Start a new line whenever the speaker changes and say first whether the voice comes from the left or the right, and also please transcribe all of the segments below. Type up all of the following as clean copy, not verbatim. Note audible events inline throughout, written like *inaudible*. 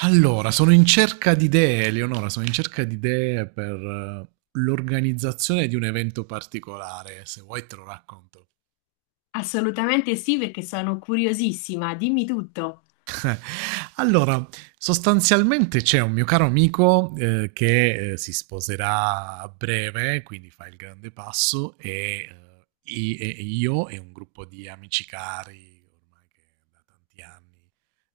right: Allora, sono in cerca di idee, Eleonora, sono in cerca di idee per l'organizzazione di un evento particolare, se vuoi te lo racconto.
left: Assolutamente sì, perché sono curiosissima, dimmi tutto.
right: Allora, sostanzialmente c'è un mio caro amico che si sposerà a breve, quindi fa il grande passo, e, eh, e io e un gruppo di amici cari, ormai che da tanti anni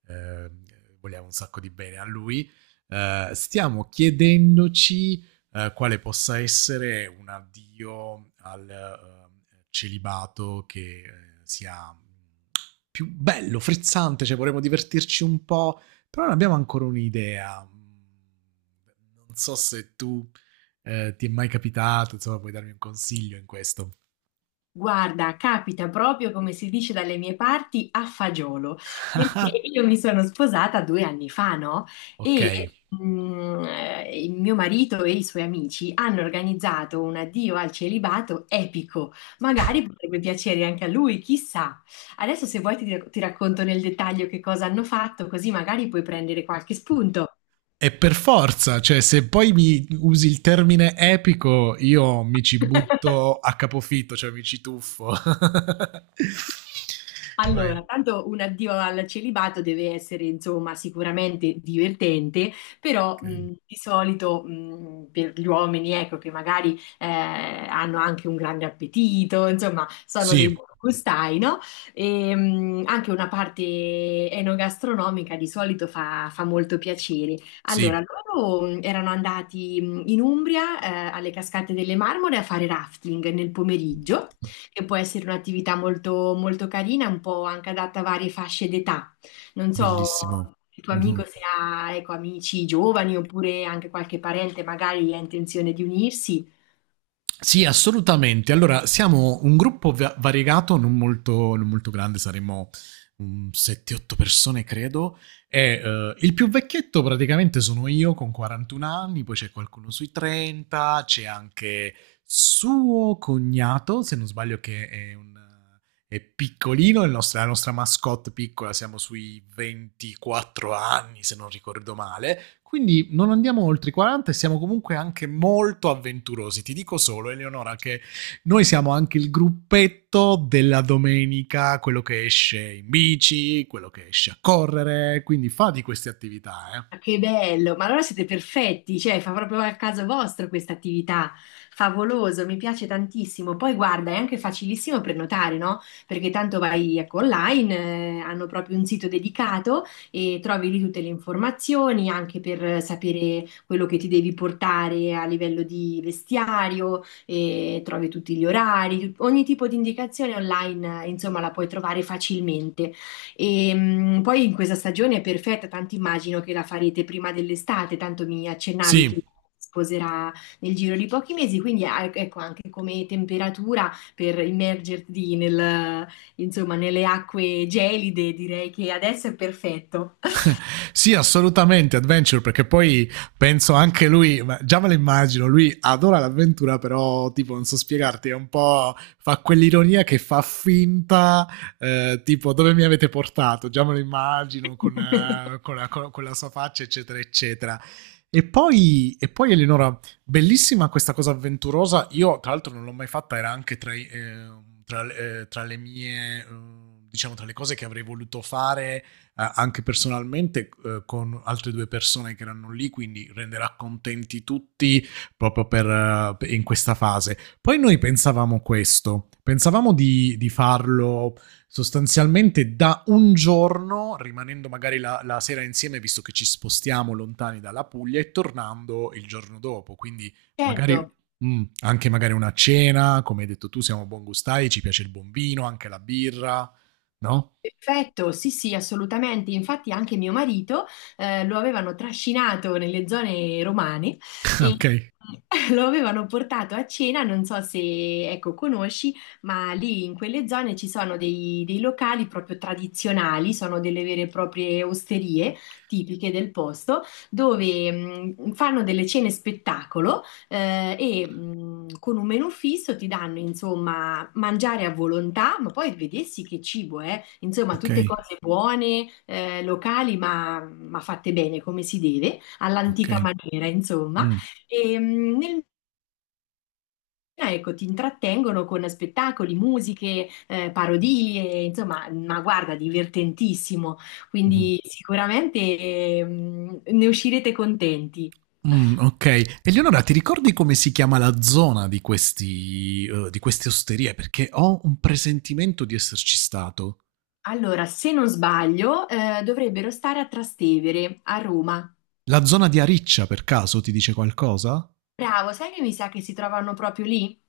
right: eh, vogliamo un sacco di bene a lui. Stiamo chiedendoci quale possa essere un addio al celibato che sia più bello, frizzante, cioè vorremmo divertirci un po', però non abbiamo ancora un'idea. Non so se tu ti è mai capitato, insomma puoi darmi un consiglio in questo.
left: Guarda, capita proprio come si dice dalle mie parti a fagiolo, perché io
right: *laughs*
left: mi sono sposata 2 anni fa, no?
right: Ok,
left: E il mio marito e i suoi amici hanno organizzato un addio al celibato epico. Magari potrebbe piacere anche a lui, chissà. Adesso se vuoi ti racconto nel dettaglio che cosa hanno fatto, così magari puoi prendere qualche spunto.
right: e per forza, cioè se poi mi usi il termine epico, io mi ci
left: *laughs*
right: butto a capofitto, cioè mi ci tuffo. *laughs* Vai.
left: Allora, tanto un addio al celibato deve essere, insomma, sicuramente divertente, però
right: Okay.
left: di solito per gli uomini, ecco, che magari hanno anche un grande appetito, insomma, sono dei
right: Sì,
left: buoni gustai, no? E, anche una parte enogastronomica di solito fa, fa molto piacere.
right: sì,
left: Allora, loro erano andati in Umbria, alle Cascate delle Marmore a fare rafting nel pomeriggio che può essere un'attività molto, molto carina, un po' anche adatta a varie fasce d'età. Non so
right: bellissimo.
left: il tuo
right: Mm-hmm.
left: amico se ha, ecco, amici giovani oppure anche qualche parente magari ha intenzione di unirsi.
right: Sì, assolutamente. Allora, siamo un gruppo variegato, non molto grande, saremmo un 7-8 persone, credo. E, il più vecchietto praticamente sono io con 41 anni, poi c'è qualcuno sui 30, c'è anche suo cognato, se non sbaglio, che è piccolino, la nostra mascotte piccola, siamo sui 24 anni, se non ricordo male. Quindi non andiamo oltre i 40 e siamo comunque anche molto avventurosi. Ti dico solo, Eleonora, che noi siamo anche il gruppetto della domenica, quello che esce in bici, quello che esce a correre, quindi fa di queste attività, eh.
left: Ma che bello, ma allora siete perfetti, cioè fa proprio al caso vostro questa attività, favoloso, mi piace tantissimo. Poi guarda, è anche facilissimo prenotare, no? Perché tanto vai ecco, online, hanno proprio un sito dedicato e trovi lì tutte le informazioni anche per sapere quello che ti devi portare a livello di vestiario, e trovi tutti gli orari, ogni tipo di indicazione online, insomma, la puoi trovare facilmente. E poi in questa stagione è perfetta, tanto immagino che la farete prima dell'estate, tanto mi accennavi che
right: Sì,
left: si sposerà nel giro di pochi mesi, quindi ecco anche come temperatura per immergerti nel, insomma, nelle acque gelide, direi che adesso è perfetto.
right: sì, assolutamente adventure, perché poi penso anche lui, già me lo immagino, lui adora l'avventura, però tipo non so spiegarti, è un po' fa quell'ironia che fa finta, tipo dove mi avete portato, già me lo immagino con,
left: *laughs*
right: la sua faccia, eccetera, eccetera. E poi, Eleonora, bellissima questa cosa avventurosa. Io, tra l'altro, non l'ho mai fatta, era anche tra le mie. Diciamo tra le cose che avrei voluto fare anche personalmente con altre due persone che erano lì, quindi renderà contenti tutti proprio in questa fase. Poi noi pensavamo questo, pensavamo di farlo sostanzialmente da un giorno, rimanendo magari la sera insieme, visto che ci spostiamo lontani dalla Puglia, e tornando il giorno dopo, quindi
left: Certo.
right: magari, anche magari una cena, come hai detto tu, siamo buongustai, ci piace il bombino, anche la birra, no?
left: Perfetto, sì, sì, assolutamente. Infatti anche mio marito lo avevano trascinato nelle zone romane e
right: *laughs* Ok.
left: *laughs* lo avevano portato a cena, non so se ecco, conosci, ma lì in quelle zone ci sono dei, dei locali proprio tradizionali, sono delle vere e proprie osterie tipiche del posto, dove fanno delle cene spettacolo e con un menù fisso ti danno insomma mangiare a volontà, ma poi vedessi che cibo è. Insomma,
right: Ok.
left: tutte cose buone, locali, ma fatte bene come si deve, all'antica
right: Okay.
left: maniera, insomma.
right: Mh.
left: E, mm, nel Ecco, ti intrattengono con spettacoli, musiche, parodie, insomma, ma guarda, divertentissimo.
right: Mh-mh.
left: Quindi sicuramente ne uscirete contenti.
right: Okay. Eleonora, ti ricordi come si chiama la zona di questi di queste osterie? Perché ho un presentimento di esserci stato.
left: Allora, se non sbaglio, dovrebbero stare a Trastevere, a Roma.
right: La zona di Ariccia, per caso, ti dice qualcosa?
left: Bravo, sai che mi sa che si trovano proprio lì?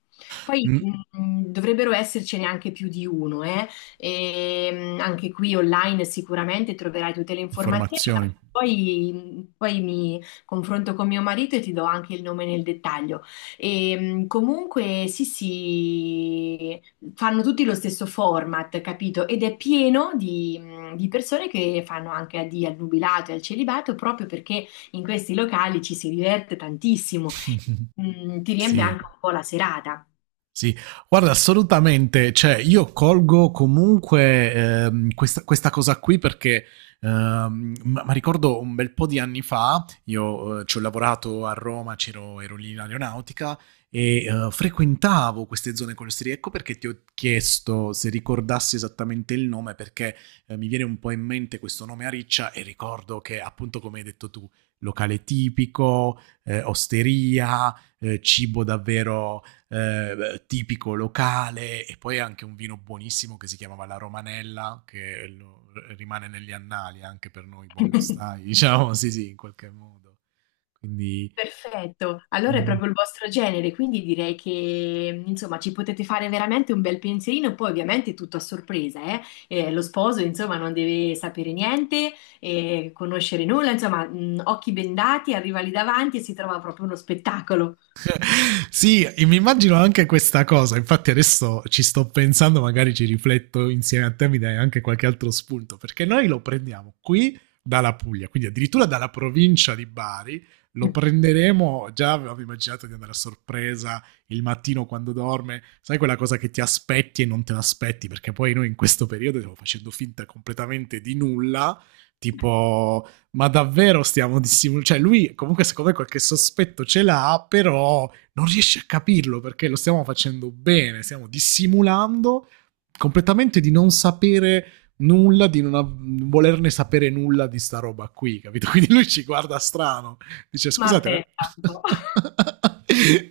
left: Poi
right: Mh,
left: dovrebbero essercene anche più di uno, eh? E, anche qui online sicuramente troverai tutte le informazioni, ma
right: informazioni.
left: poi, poi mi confronto con mio marito e ti do anche il nome nel dettaglio. E, comunque sì, sì, fanno tutti lo stesso format, capito? Ed è pieno di persone che fanno anche di al nubilato e al celibato proprio perché in questi locali ci si diverte tantissimo.
right: *laughs*
left: Mm, ti riempie
right: Sì.
left: anche un po' la serata.
right: Sì, guarda, assolutamente, cioè io colgo comunque questa cosa qui perché ma ricordo un bel po' di anni fa, io ci ho lavorato a Roma, c'ero, ero lì in aeronautica e frequentavo queste zone costiere, ecco perché ti ho chiesto se ricordassi esattamente il nome perché mi viene un po' in mente questo nome a riccia e ricordo che appunto come hai detto tu, locale tipico, osteria, cibo davvero tipico locale e poi anche un vino buonissimo che si chiamava la Romanella, che rimane negli annali anche per noi buongustai, *laughs* diciamo, sì sì, in qualche modo. Quindi
left: Perfetto, allora è proprio il vostro genere, quindi direi che insomma ci potete fare veramente un bel pensierino, poi ovviamente tutto a sorpresa, eh? Lo sposo insomma non deve sapere niente, conoscere nulla, insomma occhi bendati, arriva lì davanti e si trova proprio uno spettacolo.
right: *laughs* sì, mi immagino anche questa cosa. Infatti, adesso ci sto pensando, magari ci rifletto insieme a te, mi dai anche qualche altro spunto. Perché noi lo prendiamo qui dalla Puglia, quindi addirittura dalla provincia di Bari. Lo
left: *laughs*
right: prenderemo. Già avevo immaginato di andare a sorpresa il mattino quando dorme. Sai quella cosa che ti aspetti e non te l'aspetti? Perché poi noi in questo periodo stiamo facendo finta completamente di nulla, tipo ma davvero stiamo dissimulando, cioè lui comunque secondo me qualche sospetto ce l'ha, però non riesci a capirlo perché lo stiamo facendo bene, stiamo dissimulando completamente di non sapere nulla, di non volerne sapere nulla di sta roba qui, capito? *laughs* Quindi lui ci guarda strano, dice
left: Ma
right: scusate,
left: aspetta un po'.
right: *laughs*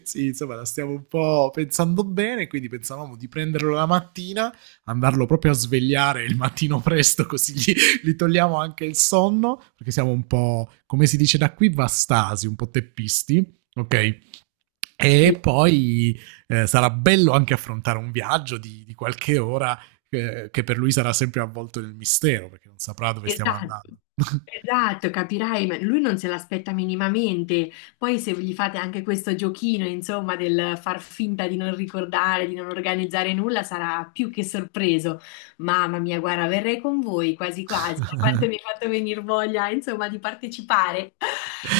right: sì, insomma, la stiamo un po' pensando bene, quindi pensavamo di prenderlo la mattina, andarlo proprio a svegliare il mattino presto, così gli togliamo anche il sonno, perché siamo un po', come si dice da qui, vastasi, un po' teppisti, ok? E
left: *laughs*
right: poi sarà bello anche affrontare un viaggio di qualche ora che per lui sarà sempre avvolto nel mistero, perché non saprà dove stiamo
left: Esatto,
right: andando.
left: esatto, capirai, ma lui non se l'aspetta minimamente. Poi se gli fate anche questo giochino, insomma, del far finta di non ricordare, di non organizzare nulla, sarà più che sorpreso. Mamma mia, guarda, verrei con voi quasi quasi, da quanto
right: *laughs*
left: mi hai fatto venire voglia, insomma, di partecipare.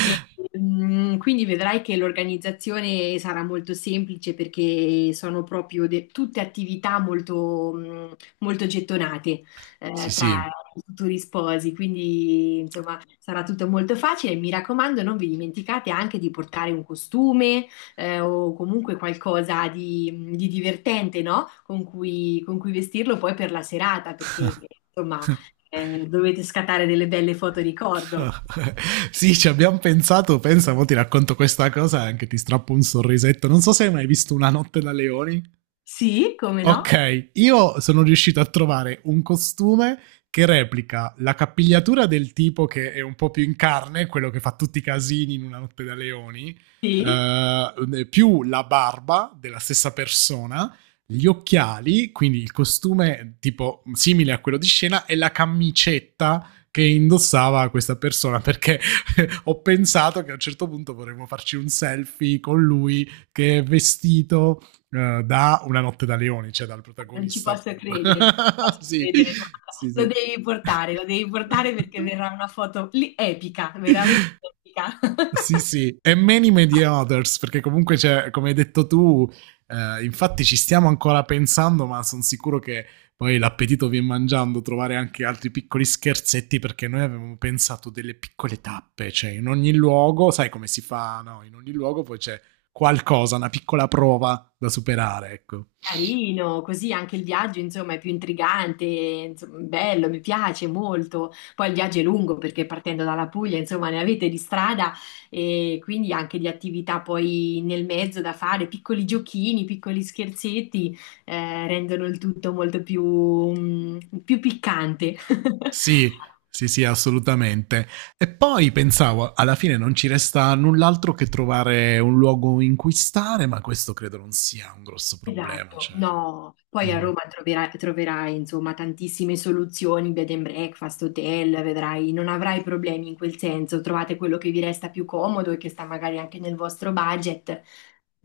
left: E, quindi vedrai che l'organizzazione sarà molto semplice perché sono proprio tutte attività molto, molto gettonate
right: Sì,
left: tra
right: sì.
left: i futuri sposi, quindi insomma sarà tutto molto facile. Mi raccomando, non vi dimenticate anche di portare un costume o comunque qualcosa di divertente, no? Con cui vestirlo poi per la serata, perché insomma dovete scattare delle belle foto ricordo.
right: *laughs* Sì, ci abbiamo pensato. Pensa, mo ti racconto questa cosa e anche ti strappo un sorrisetto. Non so se hai mai visto Una notte da leoni.
left: Sì, come no?
right: Ok, io sono riuscito a trovare un costume che replica la capigliatura del tipo che è un po' più in carne, quello che fa tutti i casini in una notte da leoni,
left: Sì,
right: più la barba della stessa persona, gli occhiali, quindi il costume tipo simile a quello di scena, e la camicetta che indossava questa persona perché *laughs* ho pensato che a un certo punto vorremmo farci un selfie con lui che è vestito da Una notte da leoni, cioè dal
left: non ci
right: protagonista
left: posso
right: più.
left: credere, non ci
right: *laughs*
left: posso
right: Sì,
left: credere, guarda.
right: sì, sì.
left: Lo devi portare perché
right: *laughs*
left: verrà una foto lì epica, veramente epica. *laughs*
right: Sì, sì, e many, many others, perché comunque, c'è, come hai detto tu, infatti ci stiamo ancora pensando, ma sono sicuro che poi l'appetito viene mangiando, trovare anche altri piccoli scherzetti, perché noi avevamo pensato delle piccole tappe, cioè in ogni luogo, sai come si fa, no? In ogni luogo poi c'è qualcosa, una piccola prova da superare, ecco.
left: Carino, così anche il viaggio, insomma, è più intrigante, insomma, bello, mi piace molto. Poi il viaggio è lungo perché partendo dalla Puglia, insomma, ne avete di strada e quindi anche di attività poi nel mezzo da fare, piccoli giochini, piccoli scherzetti, rendono il tutto molto più piccante. *laughs*
right: Sì, sì, sì, assolutamente. E poi pensavo, alla fine non ci resta null'altro che trovare un luogo in cui stare, ma questo credo non sia un grosso problema.
left: Esatto,
right: Cioè.
left: no, poi a
right: mm.
left: Roma troverai, troverai insomma tantissime soluzioni, bed and breakfast, hotel, vedrai, non avrai problemi in quel senso, trovate quello che vi resta più comodo e che sta magari anche nel vostro budget,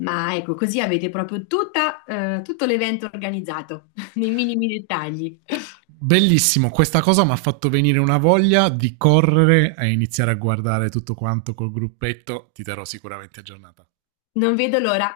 left: ma ecco, così avete proprio tutta, tutto l'evento organizzato, *laughs* nei minimi dettagli.
right: Bellissimo, questa cosa mi ha fatto venire una voglia di correre e iniziare a guardare tutto quanto col gruppetto. Ti darò sicuramente aggiornata.
left: Non vedo l'ora.